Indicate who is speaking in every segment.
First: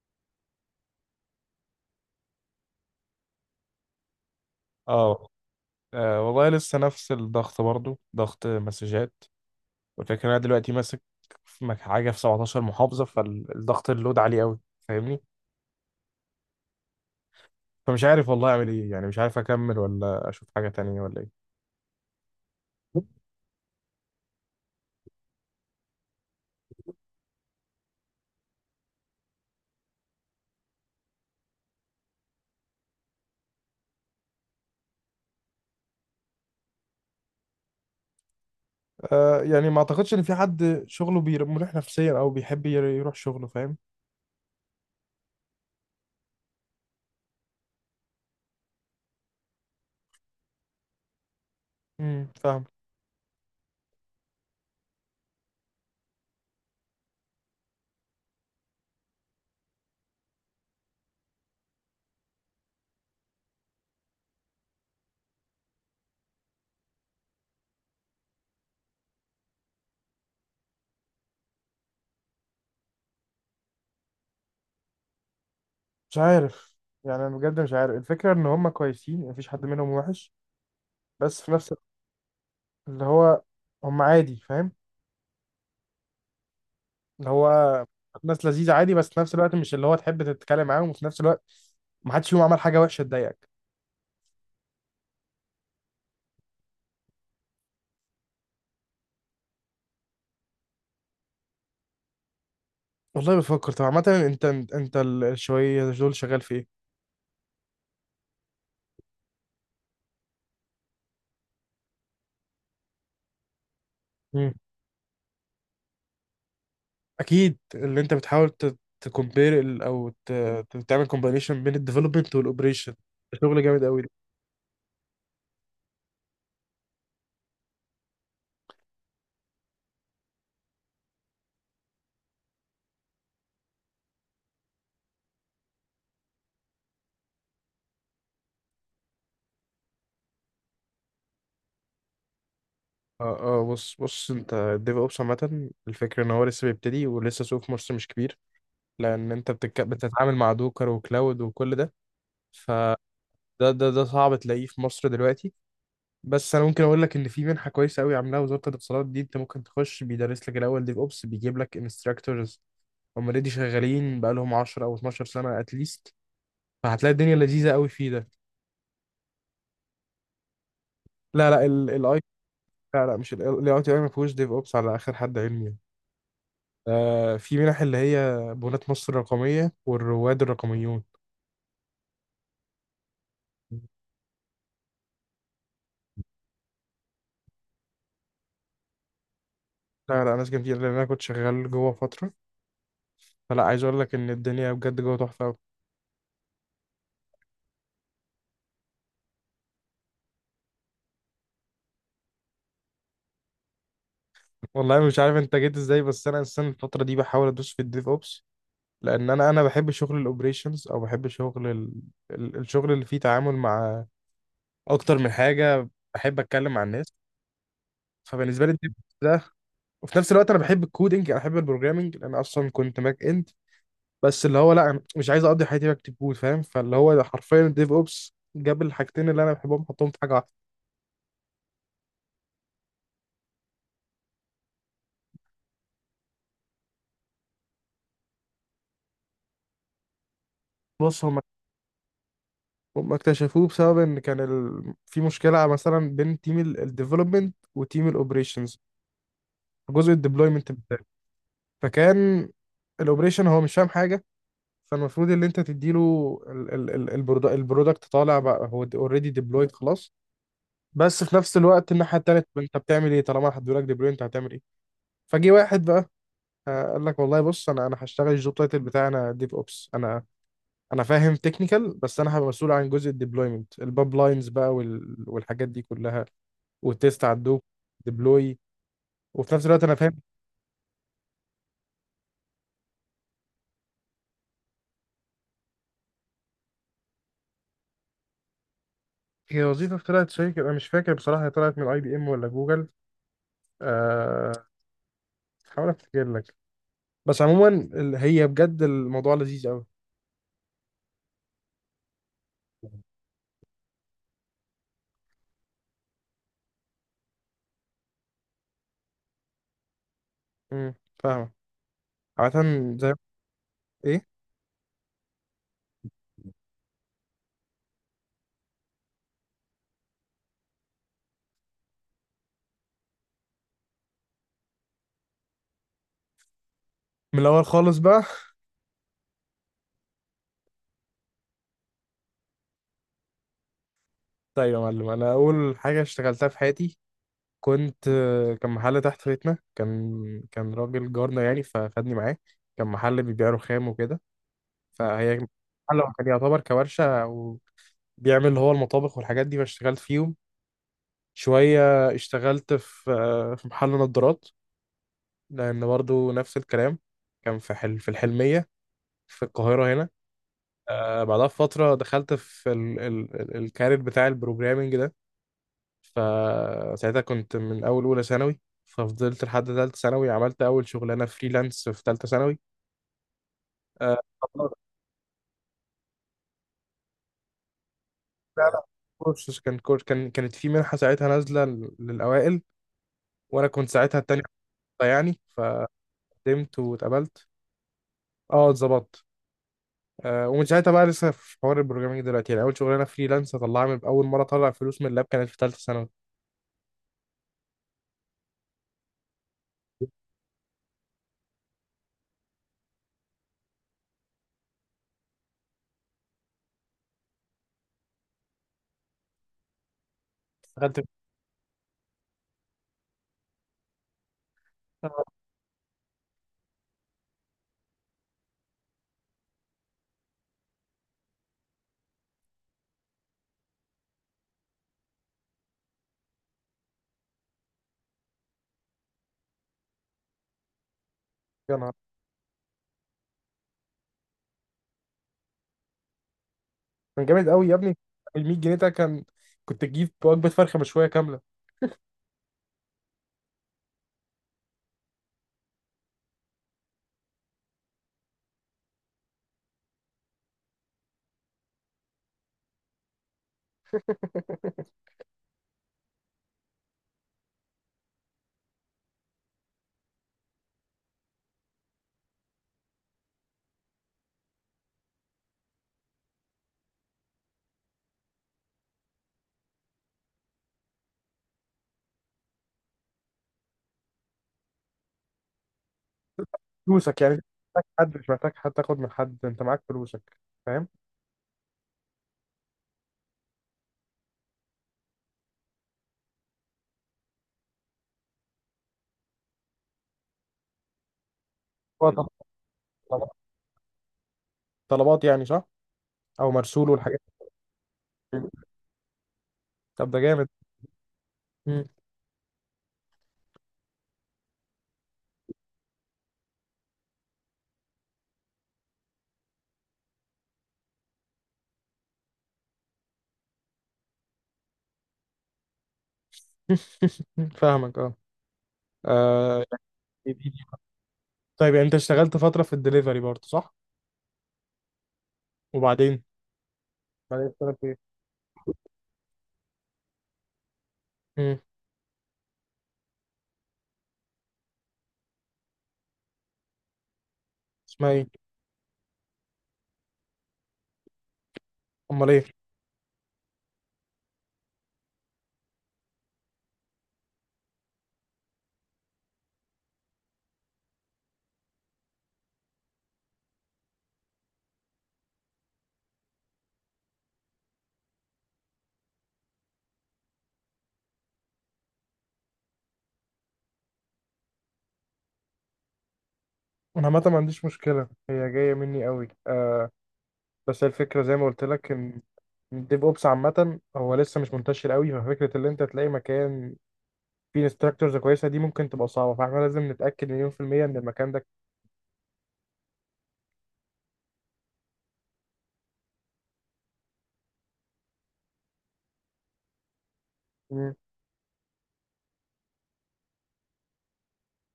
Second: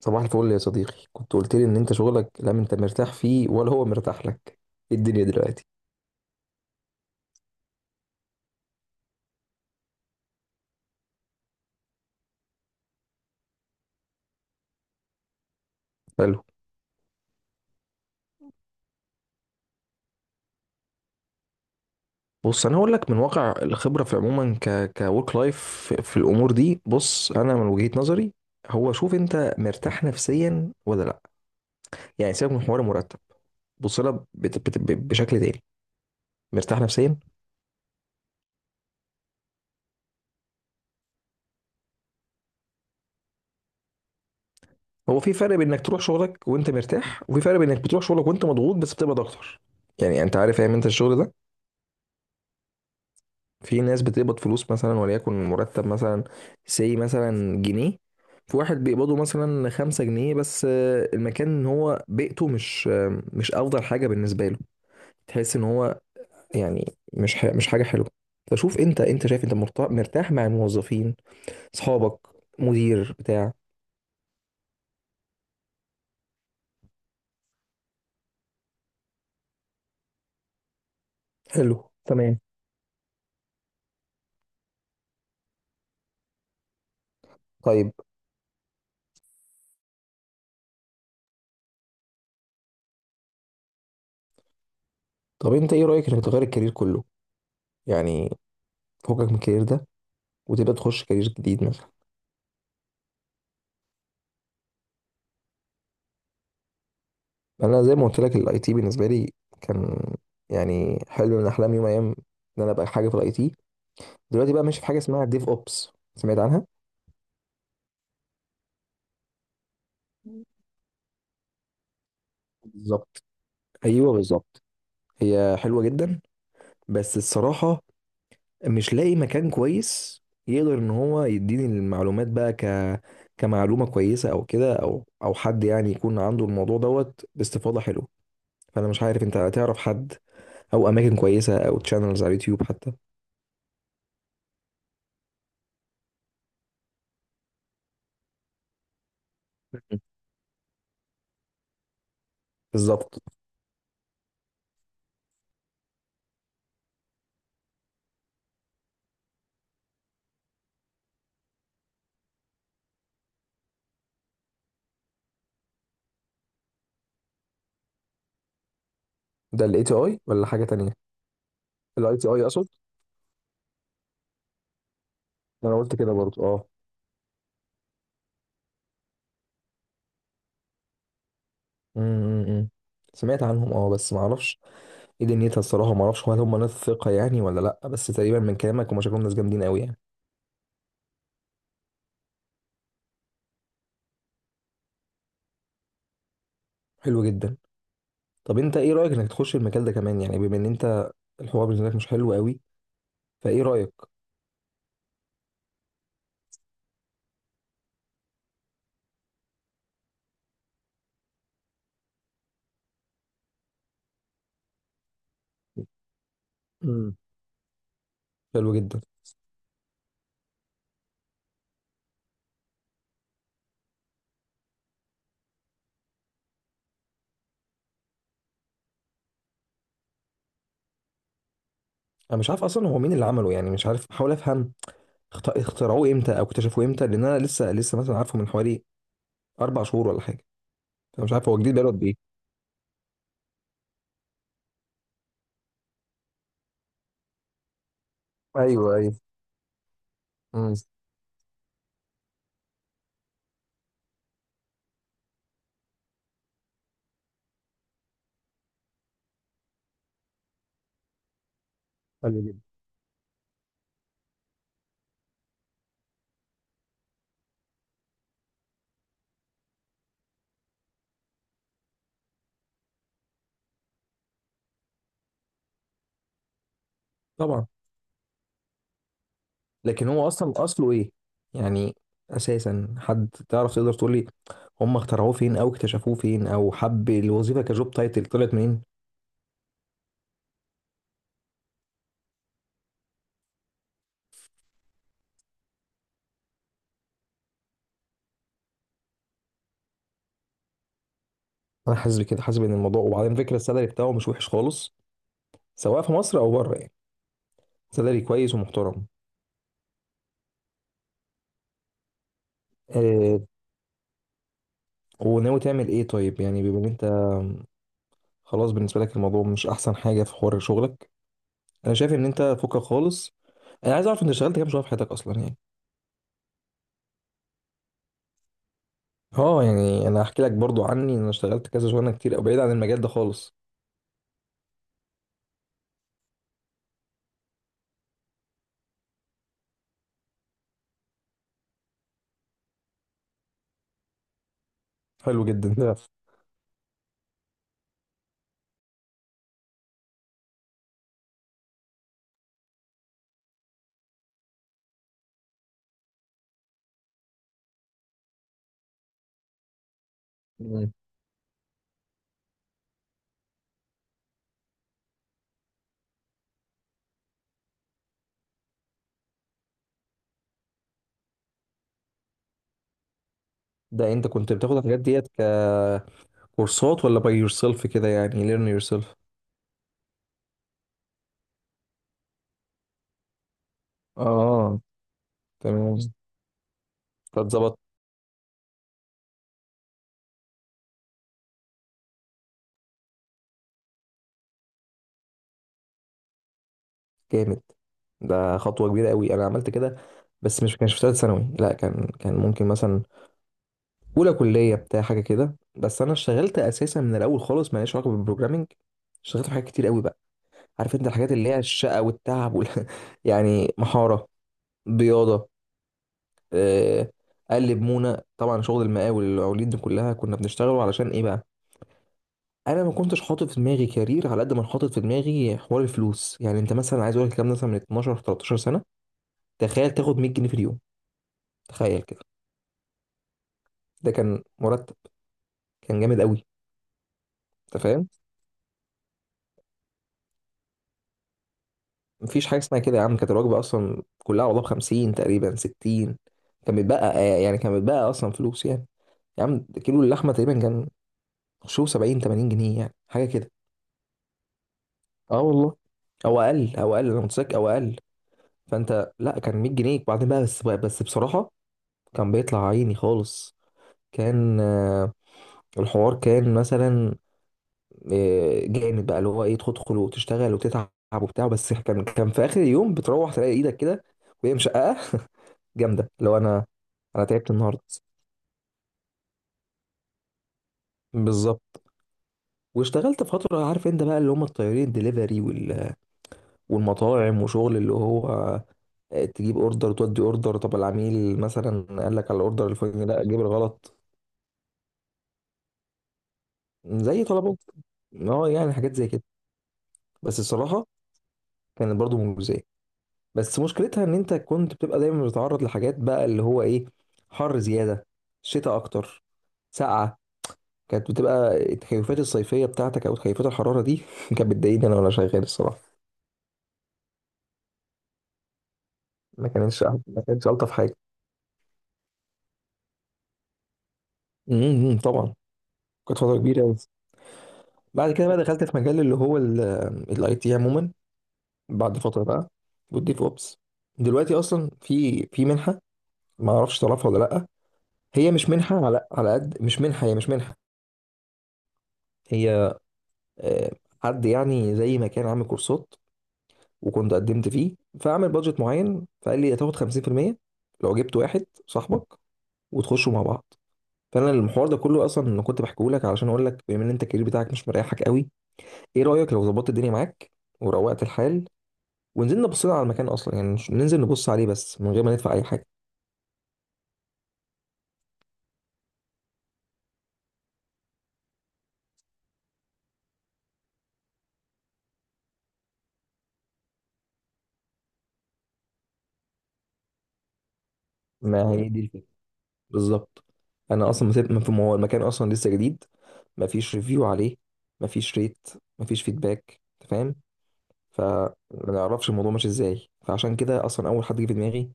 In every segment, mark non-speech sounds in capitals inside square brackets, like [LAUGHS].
Speaker 1: صباح الفل يا صديقي، كنت قلت لي ان انت شغلك لا انت مرتاح فيه ولا هو مرتاح لك. إيه الدنيا
Speaker 2: اه
Speaker 1: دلوقتي؟
Speaker 2: والله لسه نفس الضغط برضو ضغط مسجات. والفكرة إن انا دلوقتي ماسك في حاجة في 17 محافظة، فالضغط اللود عالي قوي، فاهمني.
Speaker 1: حلو.
Speaker 2: فمش عارف والله اعمل ايه، يعني مش عارف اكمل ولا اشوف حاجة تانية ولا ايه.
Speaker 1: بص انا هقول لك من واقع الخبره في عموما كورك لايف في الامور دي. بص انا من وجهه نظري، هو شوف انت مرتاح نفسيا ولا لا. يعني سيبك من حوار المرتب. بص لها بشكل تاني. مرتاح نفسيا؟
Speaker 2: يعني ما اعتقدش ان في حد شغله مريح نفسيا او بيحب يروح شغله، فاهم.
Speaker 1: هو في فرق بين انك تروح شغلك وانت مرتاح وفي فرق بين انك بتروح شغلك وانت مضغوط بس بتبقى اكتر. يعني انت عارف فاهم انت الشغل ده.
Speaker 2: فاهم.
Speaker 1: في ناس بتقبض فلوس مثلا وليكن مرتب مثلا سي مثلا جنيه، في واحد بيقبضه مثلا خمسة جنيه بس، المكان ان هو بيئته مش مش افضل حاجة بالنسبة له. تحس ان هو يعني مش حاجة حلوة. فشوف انت، شايف انت مرتاح مع الموظفين، اصحابك، مدير بتاع.
Speaker 2: مش عارف، يعني انا بجد مش عارف. الفكرة ان هم كويسين، مفيش حد منهم وحش، بس في نفس
Speaker 1: حلو
Speaker 2: الوقت
Speaker 1: تمام.
Speaker 2: اللي هو هم عادي، فاهم. اللي هو
Speaker 1: طيب،
Speaker 2: ناس لذيذة عادي، بس في نفس الوقت مش اللي هو تحب تتكلم معاهم، وفي نفس الوقت ما حدش فيهم عمل حاجة وحشة تضايقك.
Speaker 1: انت ايه رأيك انك تغير الكارير كله؟ يعني فوقك من الكارير ده وتبقى تخش كارير جديد.
Speaker 2: والله بفكر. طب عامة انت، انت الشوية دول شغال في ايه؟
Speaker 1: انا زي ما قلت لك الاي تي بالنسبه لي كان يعني حلم من احلام، يوم من الايام ان انا ابقى حاجه في الاي تي. دلوقتي
Speaker 2: مم.
Speaker 1: بقى ماشي في حاجه اسمها ديف اوبس. سمعت عنها؟
Speaker 2: اكيد اللي انت بتحاول تكومبير او تعمل كومبينيشن بين الديفلوبمنت والاوبريشن.
Speaker 1: بالظبط.
Speaker 2: شغل جامد قوي ده.
Speaker 1: ايوه بالظبط. هي حلوه جدا بس الصراحه مش لاقي مكان كويس يقدر ان هو يديني المعلومات بقى كمعلومه كويسه، او كده، او حد يعني يكون عنده الموضوع دوت باستفاضه حلوه. فانا مش عارف انت هتعرف حد، او اماكن كويسه، او تشانلز على اليوتيوب حتى.
Speaker 2: اه اه، بص بص، انت الديف اوبس عامة الفكرة ان هو لسه بيبتدي ولسه سوق في مصر مش كبير، لان انت بتتعامل مع دوكر وكلاود وكل ده. فده
Speaker 1: بالظبط.
Speaker 2: ده ده صعب تلاقيه في مصر دلوقتي. بس انا ممكن اقول لك ان في منحه كويسه قوي عاملاها وزاره الاتصالات دي، انت ممكن تخش بيدرس لك الاول ديف اوبس، بيجيب لك انستراكتورز هم اوريدي شغالين بقى لهم 10 او 12 سنه اتليست، فهتلاقي الدنيا لذيذه قوي فيه ده.
Speaker 1: ده الاي تي اي ولا حاجه تانية؟
Speaker 2: لا لا
Speaker 1: الاي
Speaker 2: الاي
Speaker 1: تي اي اقصد.
Speaker 2: لا لا مش الاي تي اي ما فيهوش ديف اوبس على اخر حد علمي.
Speaker 1: انا قلت كده برضو، اه.
Speaker 2: آه، في منح اللي هي بنات مصر الرقميه والرواد الرقميون.
Speaker 1: امم. سمعت عنهم اه بس ما اعرفش ايه دنيتها الصراحه. ما اعرفش هل هم ناس ثقه يعني ولا لا، بس تقريبا من كلامك هم شكلهم ناس جامدين قوي يعني.
Speaker 2: لا لا، ناس جميله، لان انا كنت شغال جوه فتره، فلا عايز اقول لك ان الدنيا بجد جوه تحفه قوي.
Speaker 1: حلو جدا. طب انت ايه رايك انك تخش المجال ده كمان، يعني بما ان انت الحوار بالنسبه لك مش حلو قوي؟ فايه رايك؟
Speaker 2: والله مش عارف انت جيت ازاي، بس انا السنه الفتره دي بحاول ادوس في الديف اوبس، لان انا بحب شغل الاوبريشنز، او بحب شغل الشغل اللي فيه تعامل مع اكتر من حاجه، بحب اتكلم مع الناس.
Speaker 1: امم.
Speaker 2: فبالنسبه لي
Speaker 1: حلو
Speaker 2: الديف
Speaker 1: جدا.
Speaker 2: ده. وفي نفس الوقت انا بحب الكودينج، انا بحب البروجرامينج، لان اصلا كنت باك اند، بس اللي هو لا أنا مش عايز اقضي حياتي بكتب كود، فاهم. فاللي هو ده حرفيا الديف اوبس جاب الحاجتين اللي انا بحبهم حطهم في حاجه واحده.
Speaker 1: انا مش عارف اصلا هو مين اللي عمله، يعني مش عارف بحاول افهم. اخترعوه امتى او اكتشفوه امتى؟ لان انا لسه مثلا عارفه من حوالي 4 شهور ولا حاجه.
Speaker 2: بص،
Speaker 1: فمش
Speaker 2: هم
Speaker 1: عارف هو جديد بقاله قد ايه.
Speaker 2: هم اكتشفوه بسبب ان كان في مشكله مثلا بين تيم الديفلوبمنت وتيم الاوبريشنز،
Speaker 1: ايوه ايوه.
Speaker 2: جزء الديبلويمنت.
Speaker 1: امم.
Speaker 2: فكان الاوبريشن هو مش فاهم حاجه، فالمفروض اللي انت تديله البرودكت طالع بقى، هو اوريدي ديبلويد خلاص. بس في نفس الوقت الناحيه التانيه، طب انت بتعمل ايه طالما هدوا لك ديبلوي، انت هتعمل ايه. فجي واحد بقى، قال لك والله بص، انا هشتغل الجوب تايتل بتاعي انا ديف اوبس. انا فاهم تكنيكال، بس انا هبقى مسؤول عن جزء الديبلويمنت الباب لاينز بقى والحاجات دي كلها، والتيست على الدوب
Speaker 1: طبعا.
Speaker 2: ديبلوي. وفي نفس الوقت انا
Speaker 1: لكن
Speaker 2: فاهم.
Speaker 1: هو اصلا اصله ايه يعني؟ اساسا حد تعرف تقدر تقول لي هم اخترعوه فين او اكتشفوه فين او حب الوظيفه كجوب تايتل طلعت منين؟
Speaker 2: هي وظيفه طلعت شركه، انا مش فاكر بصراحه هي طلعت من اي بي ام ولا جوجل. أه، هحاول افتكر لك. بس عموما هي بجد الموضوع لذيذ قوي.
Speaker 1: انا حاسس بكده، حاسس ان الموضوع، وبعدين فكره السالري بتاعه مش وحش خالص، سواء في مصر او بره يعني. سالري كويس ومحترم.
Speaker 2: امم، فاهمة عادة، زي
Speaker 1: آه.
Speaker 2: ايه.
Speaker 1: وناوي تعمل ايه طيب، يعني بما ان انت خلاص بالنسبه لك الموضوع مش احسن حاجه في حوار شغلك. انا شايف ان انت فكك خالص. انا عايز اعرف انت اشتغلت كام شهر في حياتك اصلا يعني.
Speaker 2: من الاول خالص بقى. [LAUGHS]
Speaker 1: اه، يعني انا هحكي لك برضو عني، انا اشتغلت كذا شغلانه كتير، او بعيد عن المجال ده خالص.
Speaker 2: طيب يا معلم، انا اول حاجة اشتغلتها في حياتي كنت آه، كان محل تحت بيتنا. كان راجل جارنا يعني فخدني معاه، كان محل بيبيع رخام وكده. فهي
Speaker 1: حلو جدا [LAUGHS] ده.
Speaker 2: محل هو كان يعتبر كورشة وبيعمل اللي هو المطابخ والحاجات دي، فاشتغلت فيهم شوية. اشتغلت في في محل نظارات، لأن برضو نفس الكلام، كان في حل في الحلمية في القاهرة هنا.
Speaker 1: مم.
Speaker 2: آه بعدها بفترة دخلت في ال ال ال الكارير بتاع البروجرامينج ده. فساعتها كنت من أول أولى ثانوي، ففضلت لحد تالتة ثانوي، عملت أول شغلانة فريلانس في تالتة ثانوي.
Speaker 1: ده
Speaker 2: آه
Speaker 1: انت كنت بتاخد الحاجات ديت ككورسات ولا باي يور سيلف كده يعني
Speaker 2: لا،
Speaker 1: ليرن يور
Speaker 2: لا،
Speaker 1: سيلف؟
Speaker 2: كورس كان كورس كان كانت في منحة ساعتها نازلة للأوائل، وأنا كنت ساعتها التاني
Speaker 1: اه.
Speaker 2: يعني.
Speaker 1: تمام.
Speaker 2: فقدمت واتقبلت.
Speaker 1: فاتظبط.
Speaker 2: اه، اتظبطت. ومن ساعتها بقى لسه في حوار البروجرامينج دلوقتي، يعني اول شغلانه فريلانس طلعها من اول مره طلع فلوس من اللاب كانت في ثالثه ثانوي.
Speaker 1: جامد. ده خطوه كبيره قوي، انا عملت كده بس مش كانش في ثالث ثانوي، لا، كان ممكن مثلا اولى كليه بتاع حاجه كده. بس انا اشتغلت اساسا من الاول خالص، ماليش علاقه بالبروجرامنج. اشتغلت في حاجات كتير قوي بقى.
Speaker 2: دخلت في
Speaker 1: عارف
Speaker 2: تالتة
Speaker 1: انت الحاجات اللي هي الشقه والتعب وال... [LAUGHS] يعني محاره،
Speaker 2: ثانوي،
Speaker 1: بياضه، آه، قلب مونا، طبعا شغل المقاول والمقاولين دي كلها. كنا بنشتغله علشان ايه بقى؟ انا ما كنتش حاطط في دماغي كارير على قد ما حاطط في دماغي حوار الفلوس. يعني انت مثلا، عايز اقول لك الكلام ده مثلا من 12 13 سنه، تخيل تاخد 100 جنيه في اليوم.
Speaker 2: يا نهار.
Speaker 1: تخيل كده. ده كان مرتب. كان جامد قوي.
Speaker 2: كان جامد قوي يا
Speaker 1: انت
Speaker 2: ابني.
Speaker 1: فاهم.
Speaker 2: ال 100 جنيه ده كنت تجيب وجبه فرخه مشويه كامله.
Speaker 1: مفيش حاجه اسمها كده يا عم، كانت الوجبه اصلا كلها والله ب 50 تقريبا 60. كان بيتبقى يعني كان بيتبقى اصلا فلوس يعني. يا عم، كيلو اللحمه تقريبا كان شو 70 80 جنيه يعني حاجه كده.
Speaker 2: [LAUGHS]
Speaker 1: اه والله. او اقل، او اقل انا متذكر، او اقل. فانت لا، كان 100 جنيه بعدين بقى. بس بصراحه كان بيطلع عيني خالص. كان الحوار كان مثلا جامد بقى، اللي هو ايه، تدخل وتشتغل وتتعب وبتاع. بس كان في اخر اليوم بتروح تلاقي ايدك كده وهي مشققه [LAUGHS] جامده، لو انا
Speaker 2: فلوسك، يعني مش
Speaker 1: تعبت النهارده.
Speaker 2: محتاج حد، مش محتاج حد تاخد من حد، انت معاك فلوسك، فاهم.
Speaker 1: بالظبط. واشتغلت فتره، عارف انت بقى اللي هم الطيارين، دليفري وال... والمطاعم وشغل اللي هو تجيب اوردر تودي اوردر. طب العميل مثلا
Speaker 2: هو
Speaker 1: قال لك على الاوردر الفلاني، لا
Speaker 2: طلبات،
Speaker 1: جيب الغلط.
Speaker 2: طلبات يعني صح، او مرسول والحاجات
Speaker 1: زي طلبات. اه
Speaker 2: دي.
Speaker 1: يعني حاجات زي كده.
Speaker 2: طب ده
Speaker 1: بس
Speaker 2: جامد.
Speaker 1: الصراحه
Speaker 2: مم.
Speaker 1: كانت برضو مجزيه. بس مشكلتها ان انت كنت بتبقى دايما بتتعرض لحاجات بقى اللي هو ايه، حر زياده، شتاء اكتر، سقعه. كانت بتبقى التكيفات الصيفيه بتاعتك او تكيفات الحراره دي [LAUGHS] كانت بتضايقني انا وانا شغال الصراحه.
Speaker 2: [LAUGHS] فاهمك، اه.
Speaker 1: ما
Speaker 2: آه،
Speaker 1: كانتش ما
Speaker 2: يعني
Speaker 1: كانتش الطف حاجه.
Speaker 2: طيب، يعني انت اشتغلت فتره في الدليفري برضه صح.
Speaker 1: امم. طبعا. كانت
Speaker 2: وبعدين
Speaker 1: فتره كبيره قوي.
Speaker 2: اشتغلت
Speaker 1: بعد كده بقى دخلت في مجال اللي هو الاي تي عموما.
Speaker 2: ايه.
Speaker 1: بعد فتره بقى والديف اوبس. دلوقتي اصلا في منحه، ما اعرفش تعرفها ولا لا.
Speaker 2: اسمها ايه.
Speaker 1: هي مش منحه، على قد، مش منحه، هي مش منحه.
Speaker 2: امال ايه.
Speaker 1: هي آه، حد يعني زي ما كان عامل كورسات وكنت قدمت فيه، فعمل بادجت معين فقال لي هتاخد 50% لو جبت واحد صاحبك وتخشوا مع بعض. فانا المحور ده كله اصلا انا كنت بحكيه لك علشان اقول لك، بما ان انت الكارير بتاعك مش مريحك قوي، ايه رايك لو ظبطت الدنيا معاك وروقت الحال ونزلنا بصينا على المكان اصلا؟ يعني ننزل نبص عليه بس من غير ما ندفع اي حاجه.
Speaker 2: انا عامه ما عنديش مشكله، هي جايه مني قوي آه. بس هي الفكره زي ما قلت لك ان الديف اوبس عامه هو لسه مش منتشر قوي، ففكره ان انت تلاقي مكان فيه انستراكتورز كويسه دي ممكن تبقى صعبه، فاحنا لازم نتاكد مليون في الميه ان المكان ده.
Speaker 1: ما هي دي الفكرة بالظبط. انا اصلا ما سبت ما هو المكان اصلا لسه جديد، ما فيش ريفيو عليه، ما فيش ريت، ما فيش فيدباك انت فاهم.
Speaker 2: مم.
Speaker 1: فما نعرفش الموضوع ماشي ازاي، فعشان كده اصلا اول حد جه في دماغي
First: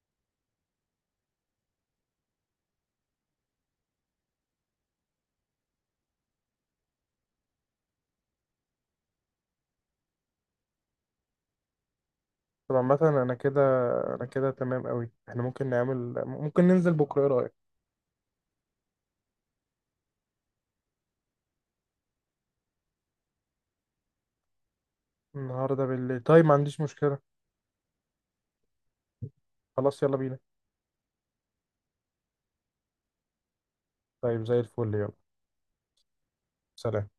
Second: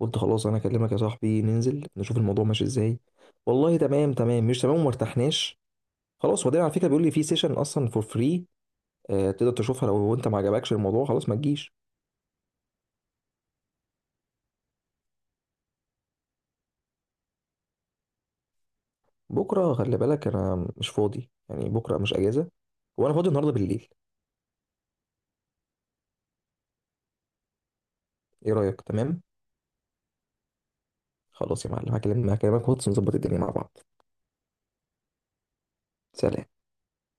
Speaker 1: قلت خلاص انا اكلمك يا صاحبي، ننزل نشوف الموضوع ماشي ازاي. والله تمام، تمام مش تمام وما ارتحناش، خلاص. وبعدين على فكره بيقول لي في سيشن اصلا فور فري تقدر تشوفها، لو انت ما عجبكش الموضوع خلاص ما تجيش.
Speaker 2: طب عامه انا كده، انا كده تمام قوي. احنا ممكن نعمل، ممكن ننزل بكره؟ ايه رايك.
Speaker 1: بكره خلي بالك انا مش فاضي يعني، بكره مش اجازه. وانا فاضي النهارده بالليل.
Speaker 2: النهارده بالليل؟ طيب ما عنديش مشكله.
Speaker 1: ايه رايك؟ تمام.
Speaker 2: خلاص يلا بينا.
Speaker 1: خلاص يا معلم، هكلمك واتس نظبط الدنيا مع بعض.
Speaker 2: طيب زي الفل، يلا.
Speaker 1: سلام.
Speaker 2: سلام.